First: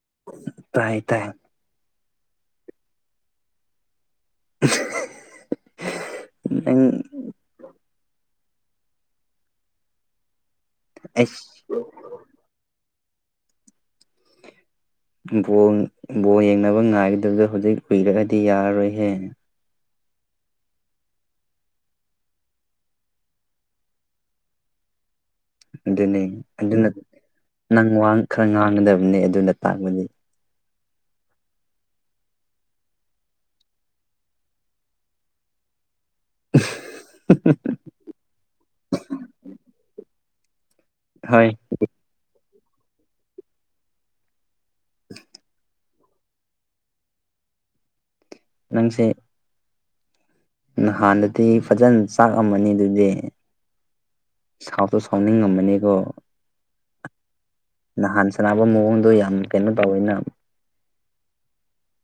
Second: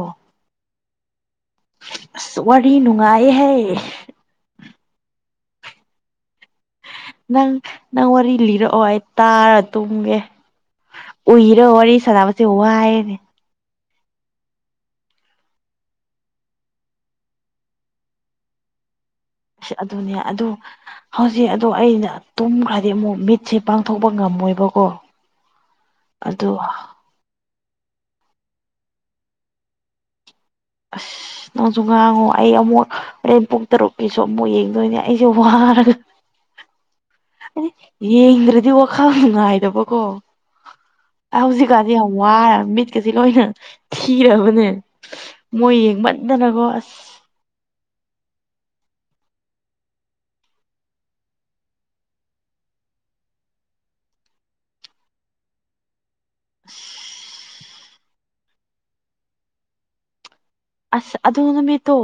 ꯑꯣ ꯇꯥꯏ ꯇꯥꯏ ꯑꯁ ꯋꯥꯔꯤ ꯅꯨꯡꯉꯥꯏꯍꯦ [unintelligible] ꯅꯪ ꯅꯪ ꯋꯥꯔꯤ ꯂꯤꯔꯛꯑꯣ ꯑꯩ ꯇꯥꯔ ꯇꯨꯝꯒꯦ ꯑꯩꯁ ꯎꯏꯌꯦ ꯑꯗꯣ ꯋꯥꯔꯤ ꯁꯗꯥ ꯎ ꯋꯥꯑ ꯕꯣꯜ ꯕꯣꯜ ꯌꯦꯡꯅꯕ ꯉꯥꯏꯗꯨꯗ ꯍꯧꯖꯤꯛ ꯀꯨꯏꯔꯒꯗꯤ ꯌꯥꯔꯔꯣꯏꯍꯦ ꯑꯁ ꯑꯗꯨꯅꯦ ꯑꯗꯨꯗ ꯍꯧꯖꯤꯛ ꯑꯗꯣ ꯑꯩꯅ ꯇꯨꯝꯈ꯭ꯔꯗꯤ ꯑꯃꯨꯛ ꯃꯤꯠꯁꯦ ꯄꯥꯡꯊꯣꯛꯄ ꯉꯝꯃꯣꯏꯕꯀꯣ ꯑꯗꯨꯅꯤ ꯑꯗꯣ ꯑꯗꯨꯅ ꯅꯪ ꯋꯥ ꯈꯥꯔ ꯉꯥꯡꯒꯗꯕꯅꯤ ꯑꯗꯨꯅ ꯇꯥꯛꯕꯗꯤ ꯑꯁ [unintelligible] ꯅ‌ꯣꯁꯨ ꯉꯥꯔꯥꯡ ꯋꯥꯏ ꯑꯃꯨꯛ ꯍꯣꯔꯦꯟ ꯄꯨꯡ ꯇꯔꯨꯛꯀꯤꯁꯨ ꯑꯃꯨꯛ ꯌꯦꯡꯗꯣꯏꯅꯦ ꯑꯩꯁꯦ ꯋꯥꯔ [unintelligible] ꯌꯦꯡꯗ꯭ꯔꯗꯤ ꯋꯥꯈꯜ ꯅꯨꯡ ꯉꯥꯏꯗꯕꯀꯣ ꯍꯣꯏ ꯍꯧꯖꯤꯛꯀꯥꯟꯗꯤ ꯌꯥꯝ ꯋꯥꯔ ꯃꯤꯠꯀꯁꯦ ꯂꯣꯏꯅ ꯊꯤꯔꯕꯅꯦ ꯃꯣꯏ ꯌꯦꯡꯃꯟꯗꯅꯀꯣ ꯑꯁ ꯅꯪꯁꯦ ꯅꯍꯥꯟꯗꯗꯤ ꯐꯖꯅ ꯆꯥꯛꯑꯝꯃꯅꯤ ꯑꯗꯨꯗꯤ ꯁꯥꯎꯁꯨ ꯁꯥꯎꯅꯤꯡꯉꯝꯃꯅꯤꯀꯣ [unintelligible] ꯅꯍꯥꯟ ꯁꯅꯕ ꯃꯑꯣꯡꯗꯣ ꯌꯥꯝ ꯀꯩꯅꯣ ꯇꯧꯋꯦꯅ ꯑꯁ ꯑꯗꯨ ꯅꯨꯃꯤꯠꯇꯣ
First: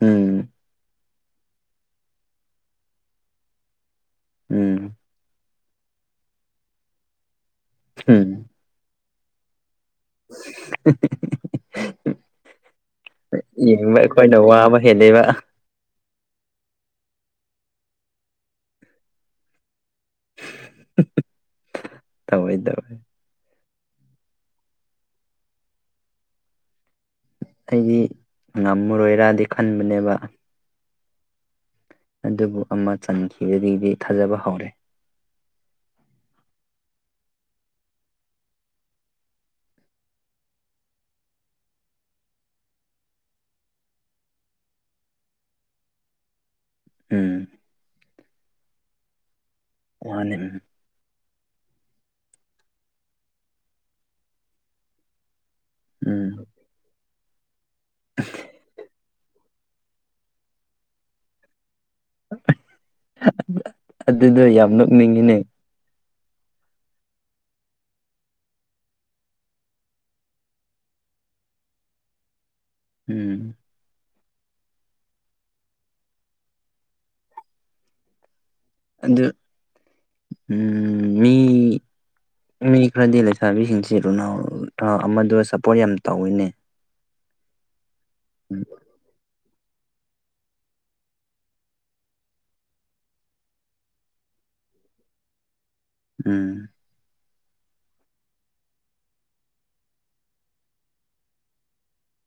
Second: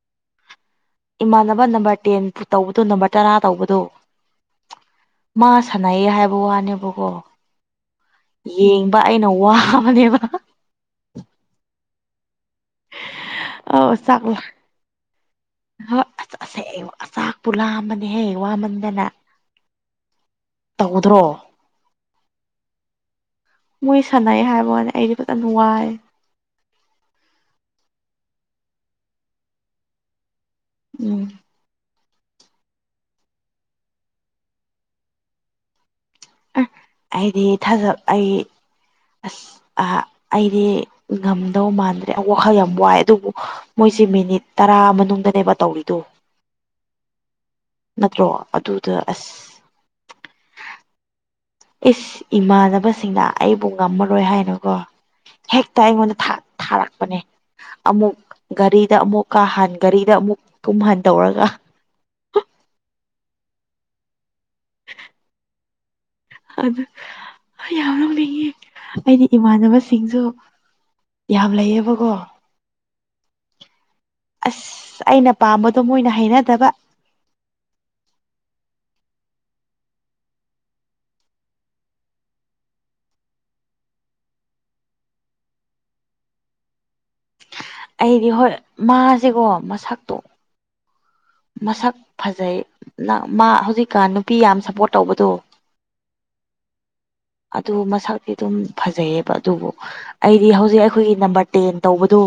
ꯎꯝ ꯏꯃꯥꯟꯅꯕ ꯅꯝꯕꯔ ꯇꯦꯟ ꯇꯧꯕꯗꯣ ꯅꯝꯕꯔ ꯇꯔꯥ ꯇꯧꯕꯗꯣ ꯎꯝ ꯃꯥ ꯁꯥꯟꯅꯩꯌꯦ ꯍꯥꯏꯕ ꯋꯥꯅꯦꯕꯀꯣ ꯎꯝ ꯌꯦꯡꯕ ꯑꯩꯅ ꯋꯥꯕꯅꯦꯕ [unintelligible] ꯌꯦꯡꯕ ꯑꯩꯈꯣꯏꯅ ꯋꯥꯕ ꯍꯦꯜꯂꯦꯕ ꯍꯣꯏ ꯑꯁ ꯑꯁꯦ ꯆ ꯆꯥꯛꯄꯨ ꯂꯥꯝꯕꯅꯦꯍ‌ꯦ ꯋꯥꯃꯟꯗꯅ ꯇꯧꯗ꯭ꯔꯣ ꯇꯧꯋꯦ ꯇꯧꯋꯦ ꯃꯣꯏ ꯁꯥꯟꯅꯩ ꯍꯥꯏꯕ ꯋꯥꯟ ꯑꯩꯗꯤ ꯐꯖꯟ ꯋꯥꯏ ꯑꯩꯗꯤ ꯉꯝꯃꯔꯣꯏꯔꯗꯤ ꯈꯟꯕꯅꯦꯕ ꯎꯝ ꯑꯗꯨꯕꯨ ꯑꯃ ꯆꯟꯈꯤꯕꯗꯩꯗꯤ ꯊꯥꯖꯕ ꯍꯧꯔꯦ ꯑꯩꯗꯤ ꯊꯥꯖ ꯑꯩ [inaudible] ꯑꯍ ꯑꯩꯗꯤ ꯉꯝꯗꯧ ꯃꯥꯟꯗ꯭ꯔꯦ ꯋꯥꯈꯜ ꯌꯥꯝ ꯋꯥꯏ ꯑꯗꯨꯕꯨ ꯃꯣꯏꯁꯤ ꯃꯤꯅꯤꯠ ꯇꯔꯥ ꯃꯅꯨꯡꯗꯅꯦꯕ ꯇꯧꯔꯤꯗꯣ [unintelligible] ꯅꯠꯇ꯭ꯔꯣ ꯑꯗꯨꯗ ꯑꯁ ꯃꯥꯅꯦ ꯏꯁ ꯏꯃꯥꯟꯅꯕꯁꯤꯡꯅ ꯑꯩꯕꯨ ꯉꯝꯃꯔꯣꯏ ꯍꯥꯏꯅꯀꯣ ꯍꯦꯛꯇ ꯑꯩꯉꯣꯟꯗ ꯎꯝ ꯊꯥ ꯊꯥꯔꯛꯄꯅꯦ ꯑꯃꯨꯛ ꯒꯥꯔꯤꯗ ꯑꯃꯨꯛ ꯀꯥ ꯍꯥꯟ ꯒꯥꯔꯤꯗ ꯑꯃꯨꯛ ꯇꯨꯝꯍꯟ ꯇꯧꯔꯒ ꯑꯗꯨꯗꯣ ꯌꯥꯝ ꯅꯣꯛꯅꯤꯡꯉꯤꯅꯦ ꯑꯗꯨ ꯌꯥꯝ ꯅ‌ꯣꯛꯅꯤꯡꯉ‌ꯦ ꯑꯩꯗꯤ ꯏꯃꯥꯟꯅꯕꯁꯤꯡꯁꯨ ꯌꯥꯝ ꯂꯩꯌꯦꯕꯀꯣ ꯎꯝ ꯑꯁ ꯑꯩꯅ ꯄꯥꯝꯕꯗꯣ ꯃꯣꯏꯅ ꯍꯩꯅꯗꯕ ꯑꯗꯨ ꯃꯤ ꯃꯤ ꯈꯔꯗꯤ ꯂꯩꯁꯥꯕꯤꯁꯤꯡꯁꯦ ꯔꯣꯅꯥꯜ ꯑꯃꯗꯣ ꯁꯞꯄꯣꯔꯠ ꯌꯥꯝ ꯇꯧꯋꯤꯅꯦ ꯑꯩꯗꯤ ꯍꯣꯏ ꯃꯥꯁꯦꯀꯣ ꯃꯁꯛꯇꯣ ꯃꯁꯛ ꯐꯖꯩ ꯂ ꯃꯥ ꯍꯧꯖꯤꯛꯀꯥꯟ ꯅꯨꯄꯤ ꯌꯥꯝ ꯁꯞꯄꯣꯔꯠ ꯇꯧꯕꯗꯣ ꯎꯝ ꯑꯗꯨ ꯃꯁꯛꯇꯤ ꯑꯗꯨꯝ ꯐꯖꯩꯌꯦꯕ ꯑꯗꯨꯕꯨ ꯑꯩꯗꯤ ꯍꯧꯖꯤꯛ ꯑꯩꯈꯣꯏꯒꯤ ꯅꯝꯕꯔ ꯇꯦꯟ ꯇꯧꯕꯗꯣ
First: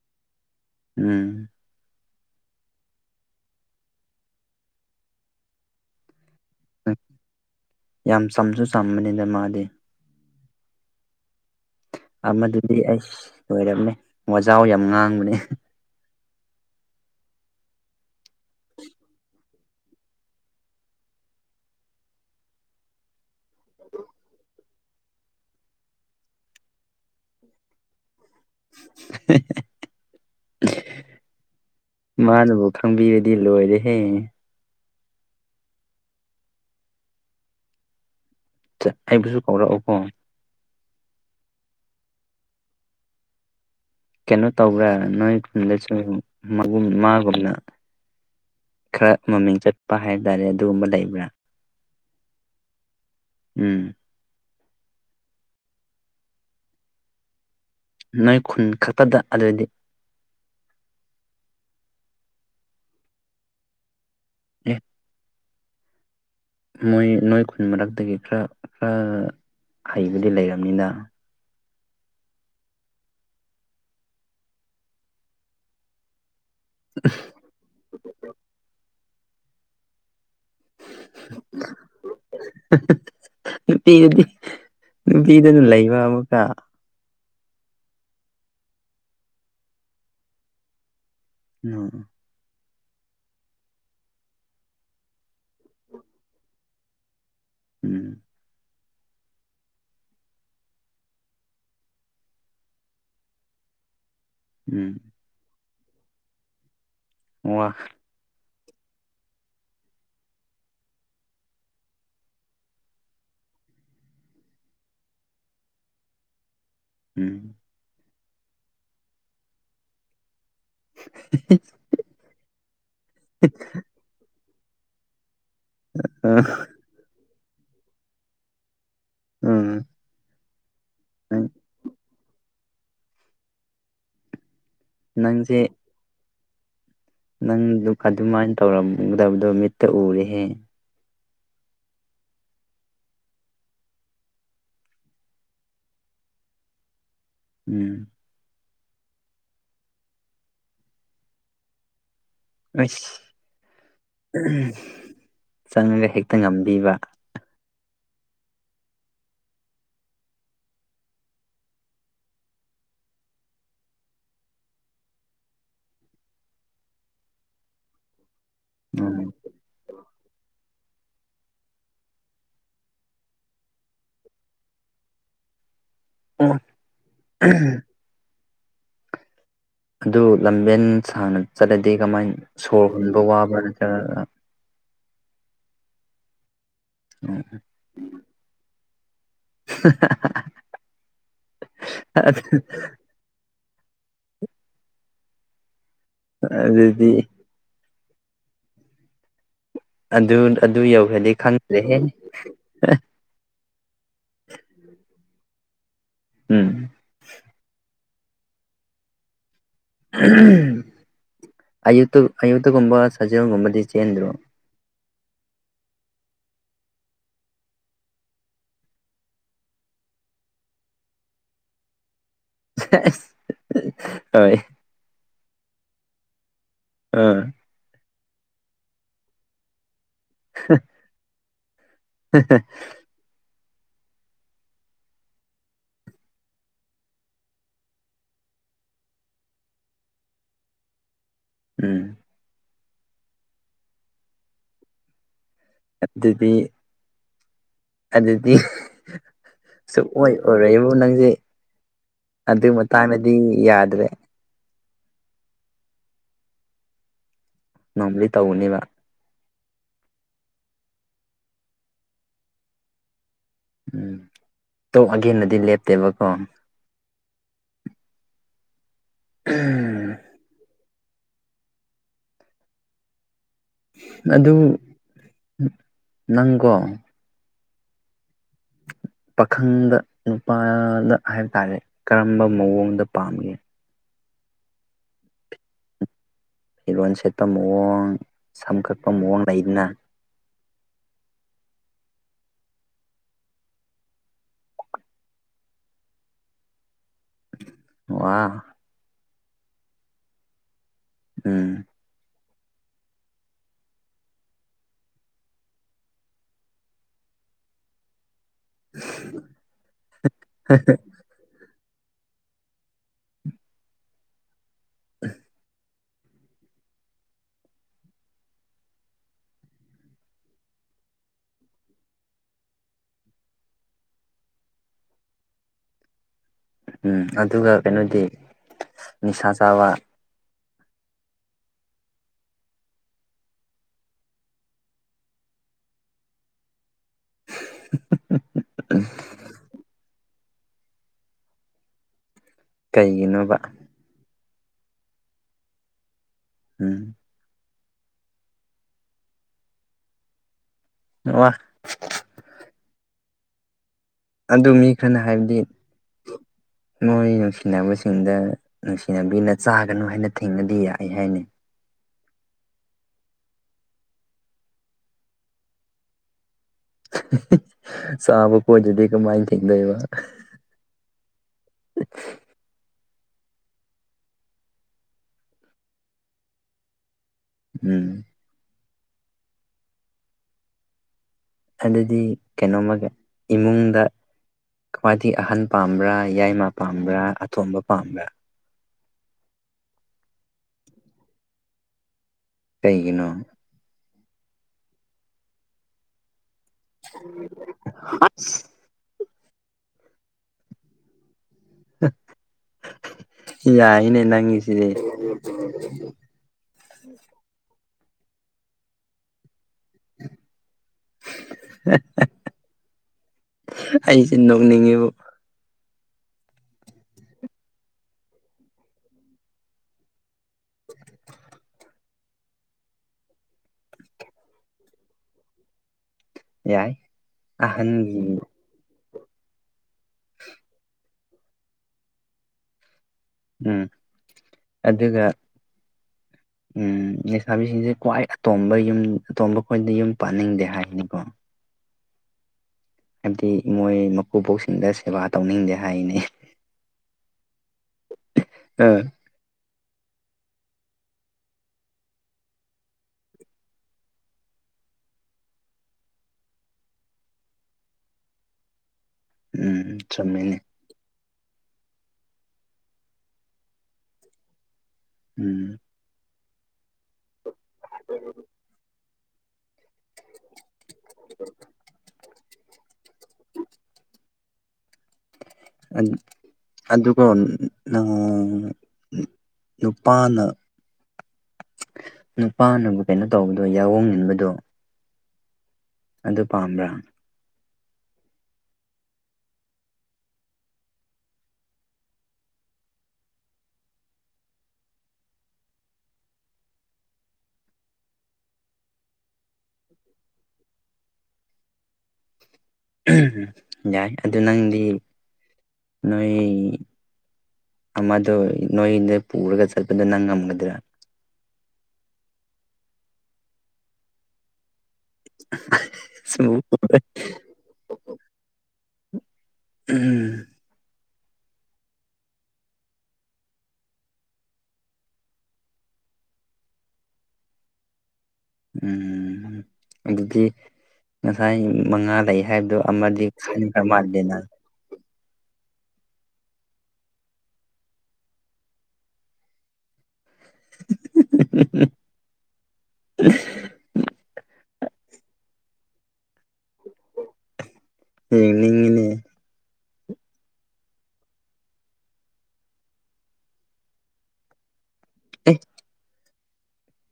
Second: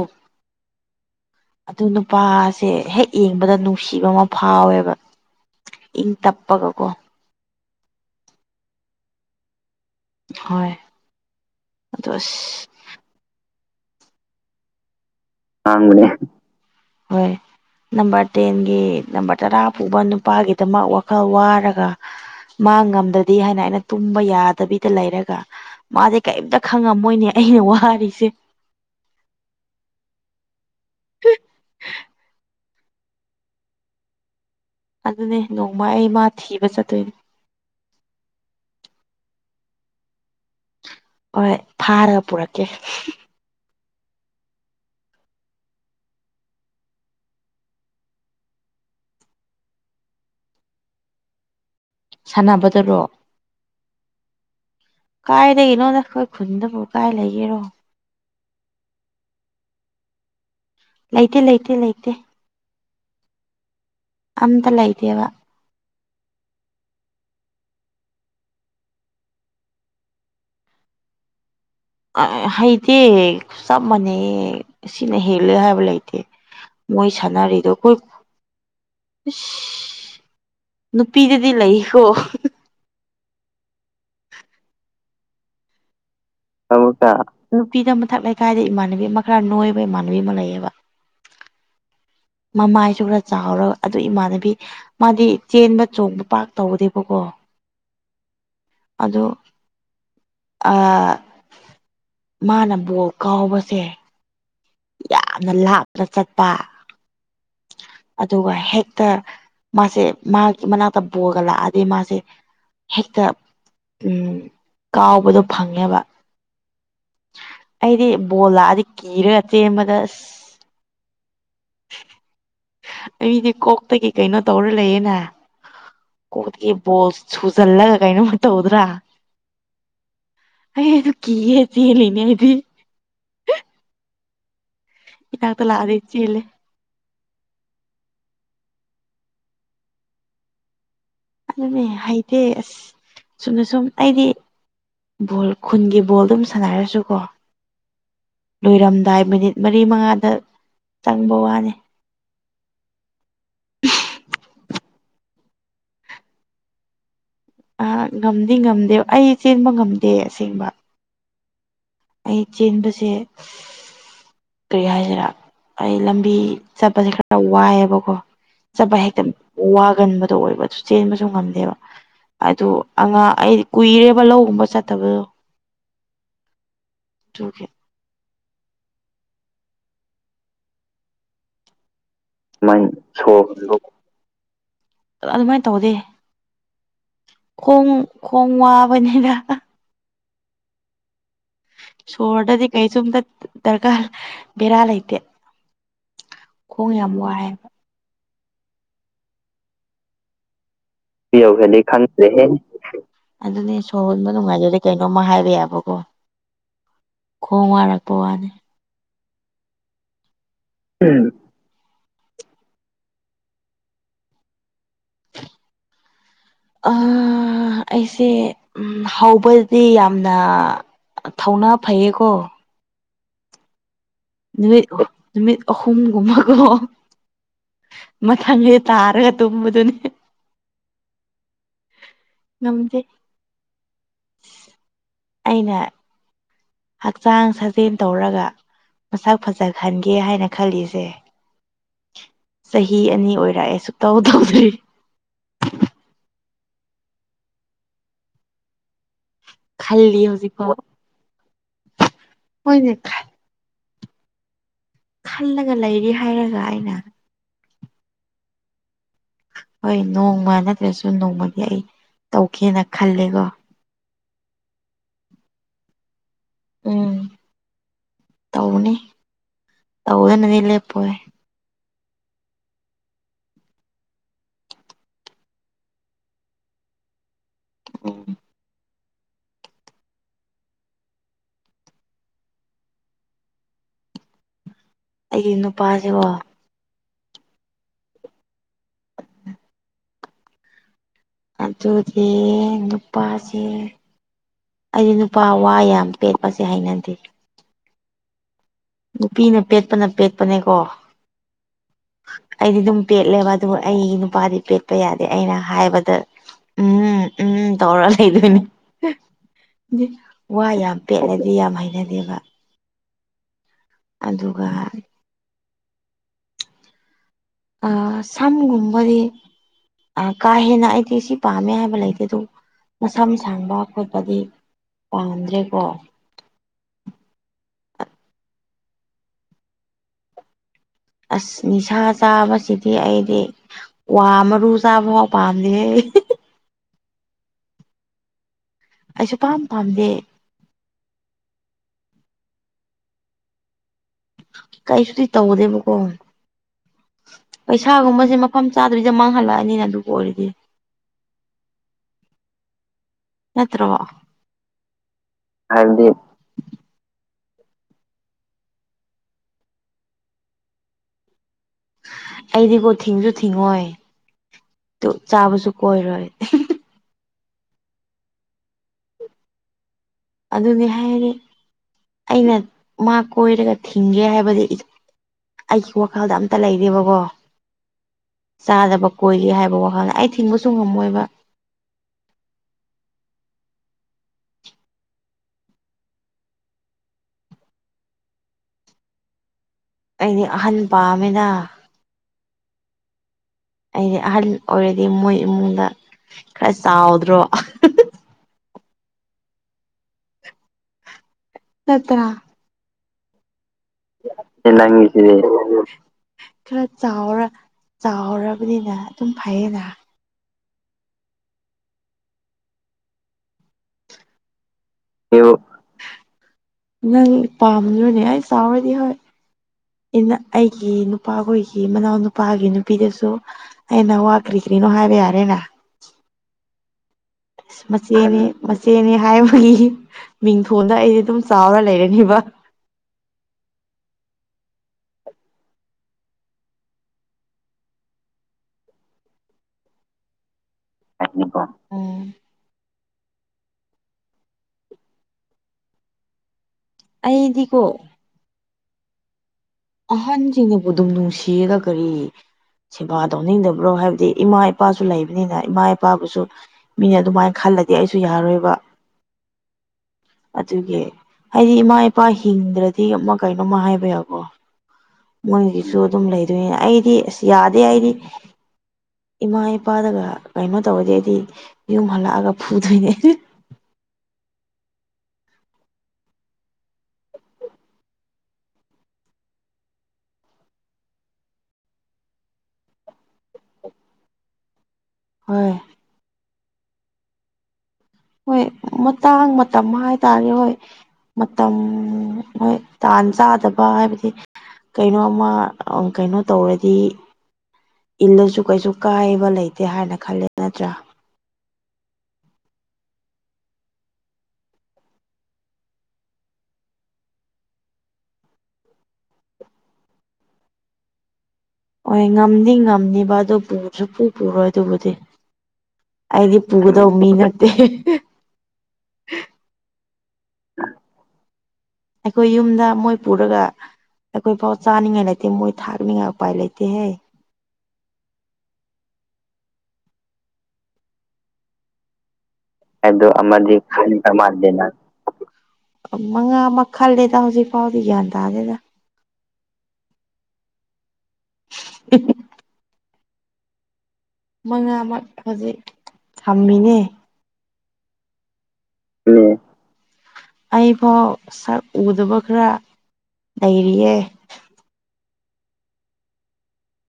ꯎꯝ ꯑꯗꯨ ꯅꯨꯄꯥꯁꯦ ꯍꯦꯛ ꯌꯦꯡꯕꯗ ꯅꯨꯡ ꯅꯨꯡꯁꯤꯕ ꯑꯃ ꯐꯥꯎꯋꯦꯕ ꯏꯪ ꯇꯞꯄꯒ ꯌꯥꯝ ꯆꯝꯁꯨ ꯆꯝꯕꯅꯤꯗ ꯃꯥꯗꯤ ꯍꯣꯏ ꯑꯗꯣ ꯑꯁ ꯑꯃꯗꯨꯗꯤ ꯑꯩꯁ ꯂꯣꯏꯔꯝꯅꯦ ꯋꯥꯖꯥꯎ ꯌꯥꯝ ꯉꯥꯡꯕꯅꯦ ꯉꯥꯡꯕꯅꯦ ꯍꯣꯏ ꯅꯝꯕꯔ ꯇꯦꯟꯒꯤ ꯅꯝꯕꯔ ꯇꯔꯥ ꯄꯨꯕ ꯅꯨꯄꯥꯒꯤꯗꯃꯛ ꯋꯥꯈꯜ ꯋꯥꯔꯒ ꯃꯥ ꯉꯝꯗ꯭ꯔꯗꯤ ꯍꯥꯏꯅ ꯑꯩꯅ ꯇꯨꯝꯕ ꯌꯥꯗꯕꯤ ꯇ ꯂꯩꯔꯒ ꯃꯥꯁꯦ ꯀꯔꯤꯝꯇ ꯈꯪꯉꯝꯃꯣꯏꯅꯦ ꯑꯩꯅ ꯋꯥꯔꯤꯁꯦ [unintelligible] ꯃꯥꯅꯕꯨ ꯈꯪꯕꯤꯔꯗꯤ ꯂꯣꯏꯔꯦꯍꯦ ꯑꯗꯨꯅꯦ ꯅꯣꯡꯃ ꯑꯩ ꯃꯥ ꯊꯤꯕ ꯆꯠꯇꯣꯏꯅꯦ ꯑꯩꯕꯨꯁꯨ ꯀꯧꯔꯛꯎ ꯀꯣ ꯍꯣꯏ ꯐꯥꯔꯒ ꯄꯨꯔꯛꯀꯦ ꯀꯩꯅꯣ ꯇꯧꯕ꯭ꯔꯥ ꯅꯣꯏ ꯈꯨꯟꯗꯁꯨ ꯃꯥꯒꯨꯝꯅ ꯈꯔ ꯃꯃꯤꯡ ꯆꯠꯄ ꯍꯥꯏꯇꯥꯔꯦ ꯑꯗꯨꯒꯨꯝꯕ ꯂꯩꯕ꯭ꯔꯥ ꯁꯥꯟꯅꯕꯗꯔꯣ ꯎꯝ ꯀꯥꯏꯗꯒꯤꯅꯣ ꯅ ꯑꯩꯈꯣꯏ ꯈꯨꯟꯗꯕꯨ ꯀꯥꯏ ꯂꯩꯒꯦꯔꯣ ꯅꯣꯏ ꯈꯨꯟ ꯈꯛꯇꯗ ꯑꯗꯨꯗꯤ ꯂꯩꯇꯦ ꯂꯩꯇꯦ ꯂꯩꯇꯦ ꯑꯝꯇ ꯑꯦ ꯂꯩꯇꯦꯕ ꯃꯣꯏ ꯅꯣꯏ ꯈꯨꯟ ꯃꯔꯛꯇꯒꯤ ꯈꯔ ꯈꯔ ꯍꯩꯕꯗꯤ ꯂꯩꯔꯕꯅꯤꯅ ꯍꯩꯇꯦ ꯆꯞ ꯃꯥꯟꯅꯩ ꯁꯤꯅ ꯍꯦꯜꯂꯦ ꯍꯥꯏꯕ ꯂꯩꯇꯦ ꯃꯣꯏ ꯁꯥꯟꯅꯔꯤꯗ ꯀꯣꯏ ꯅꯨꯄꯤꯗꯗꯤ ꯂꯩꯀꯣ ꯅꯨꯄꯤꯗꯗꯤ ꯅꯨꯄꯤꯗꯅ ꯂꯩꯕ ꯑꯃꯨꯛꯀ ꯑꯃꯨꯛꯇ [unintelligible] ꯅꯨꯄꯤꯗ ꯃꯊꯛ ꯂꯩꯀꯥꯏꯗ ꯏꯃꯥꯟꯅꯕꯤ ꯑꯃ ꯈꯔ ꯅꯣꯏꯕ ꯏꯃꯥꯟꯅꯕꯤ ꯑꯃ ꯂꯩꯌꯦꯕ ꯎꯝ ꯃꯃꯥꯏꯁꯨ ꯈꯔ ꯆꯥꯎꯔꯒ ꯑꯗꯨ ꯏꯃꯥꯟꯅꯕꯤ ꯃꯥꯗꯤ ꯆꯦꯟꯕ ꯆꯣꯡꯕ ꯄꯥꯛ ꯇꯧꯗꯦꯕꯀꯣ ꯎꯝ ꯑꯗꯣ ꯃꯥꯅ ꯕꯣꯜ ꯀꯥꯎꯕꯁꯦ ꯎꯝ ꯌꯥꯝꯅ ꯂꯥꯞꯅ ꯆꯠꯄ ꯍꯣꯏ ꯑꯗꯨꯒ ꯍꯦꯛꯇ ꯃꯥꯁꯦ ꯃꯥꯒꯤ ꯃꯅꯥꯛꯇ ꯕꯣꯜ ꯂꯥꯛꯑꯗꯤ ꯃꯥꯁꯦ ꯍꯦꯛꯇ ꯎꯝ ꯀꯥꯎꯕꯗꯣ ꯐꯪꯉꯦꯕ ꯎꯝ ꯑꯩꯗꯤ ꯕꯣꯜ ꯂꯥꯛꯑꯗꯤ ꯀꯤꯔꯒ ꯆꯦꯝꯕꯗ ꯑꯁ [unintelligible] ꯑꯩꯗꯤ ꯀꯣꯛꯇꯒꯤ ꯀꯩꯅꯣ ꯇꯧꯔ ꯂꯩꯌꯦꯅ ꯀꯣꯛꯇꯒꯤ ꯕꯣꯜꯁ ꯁꯨꯖꯜꯂꯒ ꯀꯩꯅꯣꯝ ꯇꯧꯗ꯭ꯔꯥ ꯎꯝ ꯑꯩ ꯑꯗꯨ ꯅꯪ ꯀꯤꯌꯦ ꯆꯦꯜꯂꯤꯅꯦ ꯑꯩꯗꯤ ꯅꯪꯁꯦ ꯏꯅꯥꯛꯇ ꯂꯥꯛꯑꯗꯤ ꯆꯦꯜꯂꯦ ꯅꯪꯗꯨ ꯑꯗꯨꯃꯥꯏꯅ ꯇꯧꯔꯝꯗꯕꯗꯣ ꯃꯤꯠꯇ ꯎꯔꯦꯍꯦ ꯑꯗꯨꯅꯦ ꯍꯩꯇꯦ ꯑꯁ ꯁꯨꯝꯅ ꯁꯨꯝ ꯑꯩꯗꯤ ꯕꯣꯜ ꯈꯨꯟꯒꯤ ꯕꯣꯜ ꯑꯗꯨꯝ ꯁꯥꯟꯅꯔꯁꯨ ꯀꯣ ꯎꯝ ꯂꯣꯏꯔꯝꯗꯥꯏ ꯃꯤꯅꯤꯠ ꯃꯔꯤ ꯃꯉꯥꯗ ꯆꯪꯕ ꯋꯥꯅꯤ ꯑꯁ ꯆꯪꯉꯒ ꯍꯦꯛꯇ ꯉꯝꯗꯦꯕ ꯑꯥ ꯉꯝꯗꯤ ꯉꯝꯗꯦ ꯑꯩ ꯆꯦꯟꯕ ꯉꯝꯗꯦ ꯑꯁꯦꯡꯕ ꯑꯩ ꯆꯦꯟꯕꯁꯦ ꯀꯔꯤ ꯍꯥꯏꯁꯤꯔꯥ ꯑꯩ ꯂꯝꯕꯤ ꯆꯠꯄꯁꯦ ꯈꯔ ꯋꯥꯏꯑꯦꯕꯀꯣ ꯆꯠꯄ ꯍꯦꯛꯇ ꯎꯝ ꯋꯥꯒꯟꯕꯗꯣ ꯑꯣꯏꯕ ꯆꯦꯟꯕꯁꯨ ꯉꯝꯗꯦꯕ ꯑꯗꯨ ꯑꯉꯥꯡ ꯑꯩꯗꯤ ꯀꯨꯏꯔꯦꯕ ꯂꯧ ꯎꯕ ꯆꯠꯇꯕꯗꯣ ꯑꯣ ꯑꯗꯨꯒꯤ ꯎꯝ ꯑꯗꯨ ꯂꯝꯕꯦꯟ ꯁꯥꯡꯅ ꯆꯠꯂꯗꯤ ꯀꯃꯥꯏꯅ ꯁꯣꯔ ꯍꯣꯟꯕ ꯋꯥꯕ ꯅꯠꯇ꯭ꯔꯒ ꯑꯗꯨꯃꯥꯏꯅ ꯇꯧꯗꯦ ꯈꯣꯡ ꯈꯣꯡ ꯋꯥꯕꯅꯤꯅ [unintelligible] ꯁꯣꯔꯗꯗꯤ ꯀꯩꯁꯨꯝꯇ ꯗꯔꯀꯥꯔ ꯕꯦꯔꯥ ꯂꯩꯇꯦ ꯈꯣꯡ ꯑꯗꯨꯗꯤ ꯌꯥꯝ ꯋꯥꯏꯦ ꯑꯗꯨ ꯑꯗꯨ ꯌꯧꯏ ꯌꯧꯒ꯭ꯔꯗꯤ ꯈꯪꯗꯦꯍꯦ ꯑꯗꯨꯅꯦ ꯁꯣꯔ ꯍꯣꯟꯕ ꯅꯨꯡꯉꯥꯏꯖꯗꯤ ꯀꯩꯅꯣꯝꯃ ꯍꯥꯏꯕ ꯌꯥꯕꯀꯣ ꯎꯝ ꯈꯣꯡ ꯋꯥꯔꯛꯄ ꯋꯥꯅꯦ ꯎꯝ ꯑꯌꯨꯠꯇ ꯑꯌꯨꯠꯇꯒꯨꯝꯕ ꯁꯖꯦꯜꯒꯨꯝꯕꯗꯤ ꯆꯦꯟꯗ꯭ꯔꯣ ꯑꯥ ꯑꯩꯁꯦ ꯍꯧꯕꯗꯤ ꯌꯥꯝꯅ ꯊꯧꯅꯥ ꯐꯩꯌꯦꯀꯣ ꯍꯣꯏ ꯅꯨꯃꯤꯠ ꯅꯨꯃꯤꯠ ꯑꯍꯨꯝꯒꯨꯝꯕꯀꯣ ꯑ ꯃꯊꯪꯁꯦ ꯇꯥꯔꯒ ꯇꯨꯝꯕꯗꯨꯅꯤ ꯉꯝꯗꯦ ꯑꯏꯩꯅ ꯍꯛꯆꯥꯡ ꯁꯥꯖꯦꯜ ꯇꯧꯔꯒ ꯃꯁꯛ ꯐꯖꯍꯟꯒꯦ ꯍꯥꯏꯅ ꯈꯜꯂꯤꯁꯦ ꯎꯝ ꯆꯍꯤ ꯑꯅꯤ ꯑꯣꯏꯔꯛꯑꯦ ꯁꯨ ꯇꯧ ꯇꯧꯗ꯭ꯔꯤ ꯑꯗꯨꯗꯤ ꯑꯗꯨꯗꯤ ꯁꯨꯛ ꯈꯜꯂꯤ ꯑꯣꯏ ꯍꯧꯖꯤꯛꯐꯥꯎ ꯑꯣꯏꯔꯣꯏꯕꯨ ꯅꯪꯁꯦ ꯑꯗꯨꯒꯤ ꯍꯣꯏꯅꯦ ꯃꯇꯥꯡꯗꯗꯤ ꯌꯥꯗ꯭ꯔꯦ ꯈꯜꯂꯒ ꯂꯩꯔꯤ ꯍꯥꯏꯔꯒ ꯑꯩꯅ ꯉꯝꯂꯗꯤ ꯇꯧꯅꯦꯕ ꯍꯣꯏ ꯅꯣꯡꯃ ꯅꯠꯇ꯭ꯔꯁꯨ ꯅꯣꯡꯃꯗꯤ ꯑꯩ ꯇꯧꯒꯦꯅ ꯈꯜꯂꯦꯀꯣ ꯎꯝ ꯇꯣꯛꯑꯒꯦꯟꯅꯗꯤ ꯂꯦꯞꯇꯦꯕꯀꯣ ꯎꯝ ꯇꯧꯅꯤ ꯇꯧꯗꯅꯗꯤ ꯂꯦꯞꯄꯣꯏ ꯑꯗꯨ ꯅꯪꯀꯣ ꯎꯝ ꯄꯥꯈꯪꯗ ꯅꯨꯄꯥꯗ ꯍꯥꯏꯕ ꯇꯥꯔꯦ ꯀꯔꯝꯕ ꯃꯑꯣꯡꯗ ꯄꯥꯝꯒꯦ ꯑꯩꯒꯤ ꯅꯨꯄꯥꯁꯤꯕꯣ ꯐꯤꯔꯣꯟ ꯁꯦꯠꯄ ꯃꯑꯣꯡ ꯁꯝ ꯀꯛꯄꯥ ꯃꯑꯣꯡ ꯂꯩꯗꯅ ꯑꯗꯨꯗꯤ ꯅꯨꯄꯥꯁꯦ ꯑꯩꯗꯤ ꯅꯨꯄꯥ ꯋꯥ ꯌꯥꯝ ꯄꯦꯠꯄꯁꯦ ꯍꯩꯅꯗꯦ ꯋꯥ ꯅꯨꯄꯤꯅ ꯄꯦꯠꯄꯅ ꯄꯦꯠꯄꯅꯦꯀꯣ ꯎꯝ ꯑꯩꯗꯤ ꯑꯗꯨꯝ ꯄꯦꯠꯂꯦꯕ ꯑꯗꯨꯒ ꯑꯩꯒꯤ ꯅꯨꯄꯥꯗꯤ ꯄꯦꯠꯄ ꯌꯥꯗꯦ ꯑꯩꯅ ꯍꯥꯏꯕꯗ ꯎꯝ ꯎꯝ ꯇꯧꯔꯂ ꯏꯗꯣꯏꯅꯦ ꯋꯥ ꯌꯥꯝ ꯄꯦꯠꯂꯗꯤꯦ ꯌꯥꯝ ꯍꯩꯅꯗꯦꯕ ꯑꯗꯨꯒ ꯎ ꯁꯝꯒꯨꯝꯕꯗꯤ ꯀꯥ ꯍꯦꯟꯅ ꯑꯩꯗꯤ ꯁꯤ ꯄꯥꯝꯃꯦ ꯍꯥꯏꯕ ꯂꯩꯇꯦ ꯑꯗꯨ ꯃꯁꯝ ꯁꯥꯡꯕ ꯈꯣꯠꯄꯗꯤ ꯄꯥꯝꯗ꯭ꯔꯦꯀꯣ ꯎꯝ ꯑꯗꯨꯒ ꯀꯩꯅꯣꯗꯤ ꯅꯤꯁꯥ ꯆꯥꯕ ꯑꯁ ꯅꯤꯁꯥ ꯆꯥꯕꯁꯤꯗꯤ ꯑꯩꯗꯤ ꯀꯨꯋꯥ ꯃꯔꯨ ꯆꯥꯕ ꯐꯥꯎ ꯄꯥꯝꯗꯦꯍꯦ [inaudible] ꯑꯩ ꯁꯨꯡꯄꯥꯝ ꯄꯥꯝꯗꯦ ꯀꯩꯒꯤꯅꯣꯕ ꯀꯩꯁꯨꯗꯤ ꯇꯧꯗꯦꯕꯀꯣ ꯎꯝ ꯄꯩꯁꯥꯒꯨꯝꯕꯁꯦ ꯃꯐꯝ ꯆꯥꯗꯕꯤꯗ ꯃꯥꯡꯍꯜꯂꯛꯑꯅꯤꯅ ꯑꯗꯨ ꯑꯣꯏꯔꯗꯤ ꯑꯣ [inaudible] ꯅꯠꯇ꯭ꯔꯣ ꯑꯗꯨ ꯃꯤ ꯈꯔꯅ ꯍꯥꯏꯕꯗꯤ ꯅꯣꯏ ꯅꯨꯡꯁꯤꯅꯕꯁꯤꯡꯗ ꯅꯨꯡꯁꯤꯅꯕꯤꯅ ꯆꯥꯒꯅꯨ ꯍꯥꯏꯅ ꯊꯤꯡꯉꯗꯤ ꯌꯥꯏ ꯍꯥꯏꯅꯤ ꯑꯩꯗꯤꯒꯣ ꯊꯤꯡꯁꯨ ꯊꯤꯡꯉꯣꯏ ꯆꯥꯕꯁꯨ ꯀꯣꯏꯔꯣꯏ ꯆꯥꯕ ꯀꯣꯏꯗꯗꯤ ꯀꯃꯥꯏꯅ ꯊꯦꯡꯗꯣꯏꯕ ꯑꯗꯨꯅꯦ ꯍꯥꯏꯗꯤ ꯑꯩꯅ ꯃꯥ ꯀꯣꯏꯔꯒ ꯊꯤꯡꯒꯦ ꯍꯥꯏꯕꯗꯤ ꯑꯩꯒꯤ ꯋꯥꯈꯜꯗ ꯑꯝꯇ ꯂꯩꯇꯦꯕꯀꯣ ꯎꯝ ꯆꯥꯗꯕ ꯀꯨꯏꯒꯦ ꯍꯥꯏꯕ ꯋꯥꯈꯜꯗ ꯑꯩ ꯊꯤꯡꯕꯁꯨ ꯉꯝꯃꯣꯏꯕ ꯑꯗꯨꯗꯤ ꯀꯩꯅꯣꯃꯒ ꯏꯃꯨꯡꯗ ꯈ꯭ꯋꯥꯏꯗꯩ ꯑꯍꯟ ꯄꯥꯝꯕ꯭ꯔꯥ ꯌꯥꯏꯃ ꯄꯥꯝꯕ꯭ꯔꯥ ꯑꯇꯣꯝꯕ ꯄꯥꯝꯕ꯭ꯔꯥ ꯑꯩꯗꯤ ꯑꯍꯟ ꯄꯥꯝꯃꯤꯅ ꯀꯩꯒꯤꯅꯣ ꯑꯩꯗꯤ ꯑꯍꯜ ꯑꯣꯏꯔꯗꯤ ꯃꯣꯏ ꯏꯃꯨꯡꯗ ꯈꯔ ꯆꯥꯎꯗ꯭ꯔꯣ ꯑꯁ ꯅꯠꯇ꯭ꯔꯥ ꯌꯥꯢ ꯑꯗꯨꯗꯤ ꯅꯪꯗꯤ ꯈꯔ ꯆꯥꯎꯔ ꯆꯥꯎꯔꯕꯅꯤꯅ ꯑꯗꯨꯝ ꯐꯩꯌꯦꯅ ꯑꯩꯁꯦ ꯅꯣꯛꯅꯤꯡꯉꯤꯕꯨ ꯅꯪ ꯄꯥꯝꯗ꯭ꯔꯣꯅꯦ ꯑꯩ ꯄꯥꯝꯃꯗꯤ ꯍꯣꯏ ꯑꯩꯒꯤ ꯅꯨꯄꯥꯈꯣꯏꯒꯤ ꯃꯅꯥꯎ ꯅꯨꯄꯥꯒꯤ ꯅꯨꯄꯤꯗꯨꯁꯨ ꯑꯩꯅ ꯋꯥ ꯀꯔꯤꯀꯔꯤꯅꯣ ꯍꯥꯏꯕ ꯌꯥꯔꯦꯅ ꯌꯥꯏ ꯑꯍꯟꯒꯤ ꯃꯆꯦꯅꯦ ꯃꯆꯦꯅꯦ ꯍꯥꯏꯕꯒꯤ ꯃꯤꯡꯊꯣꯟꯗ ꯑꯩꯁꯦ ꯑꯗꯨꯝ ꯆꯥꯎꯔ ꯂꯩꯔꯅꯤꯕ ꯎꯝ ꯑꯗꯨꯒ ꯎꯝ ꯂꯩꯁꯥꯕꯤꯁꯤꯡꯁꯦ ꯈ꯭ꯋꯥꯏ ꯑꯇꯣꯝꯕ ꯌꯨꯝ ꯑꯇꯣꯝꯕ ꯑꯩꯈꯣꯏꯗ ꯌꯨꯝ ꯄꯥꯅꯤꯡꯗꯦ ꯍꯥꯏꯅꯤꯀꯣ ꯎꯝ ꯍꯥꯏꯕꯗꯤ ꯃꯣꯏ ꯃꯀꯨꯕꯣꯛꯁꯤꯡꯗ ꯁꯦꯕꯥ ꯇꯧꯅꯤꯡꯗꯦ ꯍꯥꯏꯅꯦ ꯑꯩꯗꯤꯀꯣ ꯑꯥ ꯑꯍꯟꯁꯤꯡꯅꯕꯨ ꯑꯗꯨꯝ ꯅꯨꯡꯁꯤꯗ ꯀꯔꯤ ꯁꯦꯕꯥ ꯇꯧꯅꯤꯡꯗꯕ꯭ꯔꯣ ꯍꯥꯏꯕꯗꯤ ꯏꯃꯥ ꯏꯄꯥꯁꯨ ꯂꯩꯕꯅꯤꯅ ꯏꯃꯥ ꯏꯄꯥꯕꯨꯁꯨ ꯃꯤꯅ ꯑꯗꯨꯃꯥꯏ ꯈꯜꯂꯗꯤ ꯑꯩꯁꯨ ꯌꯥꯔꯣꯏꯕ ꯎꯝ ꯆꯨꯝꯃꯤꯅꯦ ꯑꯗꯨꯒꯤ ꯑꯩꯗꯤ ꯏꯃꯥ ꯏꯄꯥ ꯍꯤꯡꯗ꯭ꯔꯗꯤ ꯑꯃ ꯀꯩꯅꯣꯝꯃ ꯍꯥꯏꯕ ꯌꯥꯢꯒꯣ ꯎꯝ ꯃꯣꯏꯒꯤꯁꯨ ꯑꯗꯨꯝ ꯂꯩꯗꯣꯏꯅꯦ ꯑꯩꯗꯤ ꯑꯁ ꯌꯥꯗꯦ ꯑꯩꯗꯤ ꯏꯃꯥ ꯏꯄꯥꯗꯒ ꯀꯩꯅꯣ ꯇꯧꯔꯗꯤ ꯌꯨꯝ ꯍꯜꯂꯛꯑꯒ ꯐꯨꯗꯣꯏꯅꯦ ꯑꯗꯨ ꯑꯗꯨꯒꯣ ꯅꯪ ꯅꯨꯄꯥꯅ ꯅꯨꯄꯥꯅꯕꯨ ꯀꯩꯅꯣ ꯇꯧꯕꯗꯣ ꯌꯥꯑꯣꯡ ꯏꯟꯕꯗꯣ ꯍꯣꯏ ꯑꯗꯨ ꯄꯥꯝꯕꯔꯥ ꯍꯣꯏ ꯃꯇꯥꯡ ꯃꯇꯝ ꯍꯥꯏꯇꯥꯔꯦ ꯍꯣꯏ ꯃꯇꯝ ꯍꯣꯏ ꯇꯥꯟ ꯆꯥꯗꯕ ꯍꯥꯏꯕꯗꯤ ꯀꯩꯅꯣ ꯑꯃꯥ ꯀꯩꯅꯣ ꯇꯧꯔꯗꯤ ꯏꯜꯂꯁꯨ ꯀꯩꯁꯨ ꯀꯥꯏꯕ ꯂꯩꯇꯦ ꯍꯥꯏꯅ ꯈꯂꯦ ꯅꯠꯇ꯭ꯔꯥ ꯌꯥꯏ ꯑꯗꯨ ꯅꯪꯗꯤ ꯅꯣꯏ ꯑꯃꯗꯣ ꯅꯣꯏꯗ ꯄꯨꯔꯒ ꯆꯠꯄꯗꯣ ꯅꯪ ꯉꯝꯒꯗ꯭ꯔꯥ ꯍꯣꯏ ꯉꯝꯗꯤ ꯉꯝꯅꯤꯕ ꯑꯗꯣ ꯄꯨ ꯁꯨꯄꯨꯄꯨꯔꯣꯏ ꯑꯗꯨꯕꯨꯗꯤ ꯑꯩꯗꯤ ꯎꯝ ꯄꯨꯒꯗꯧꯃꯤ ꯅꯠꯇꯦ ꯎꯝ [unintelligible] ꯑꯩꯈꯣꯏ ꯌꯨꯝꯗ ꯃꯣꯏ ꯄꯨꯔꯒ ꯑꯩꯈꯣꯏ ꯐꯥꯎ ꯆꯥꯅꯤꯡꯉꯥꯏ ꯂꯩꯇꯦ ꯃꯣꯏ ꯊꯥꯛꯅꯤꯡꯉꯥꯏ ꯎꯄꯥꯏ ꯂꯩꯇꯦꯍꯦ ꯎꯝ ꯑꯗꯨꯗꯤ ꯉꯁꯥꯏ ꯃꯉꯥ ꯂꯩ ꯍꯥꯏꯕꯗꯣ ꯑꯃꯗꯤ ꯑꯗꯣ ꯑꯃꯗꯤ ꯈꯟꯈ꯭ꯔ ꯈꯟ ꯃꯥꯜꯂꯦꯅ ꯃꯥꯗꯦꯅ ꯃꯉꯥ ꯑꯃ ꯈꯜꯂꯦꯗ ꯍꯧꯖꯤꯛ ꯐꯥꯎꯗꯤ ꯒꯌꯥꯟ ꯇꯥꯗꯦꯗ ꯎ [unintelligible] ꯃꯉꯥꯃꯛ ꯍꯧꯖꯤꯛ ꯊꯝꯃꯤꯅꯦ ꯌꯦꯡꯅꯤꯡ ꯉꯤꯅꯦ ꯎꯝ ꯑꯩꯐꯥꯎ ꯁꯛ ꯎꯗꯕ ꯈꯔ ꯂꯩꯔꯤꯌꯦ ꯑꯩ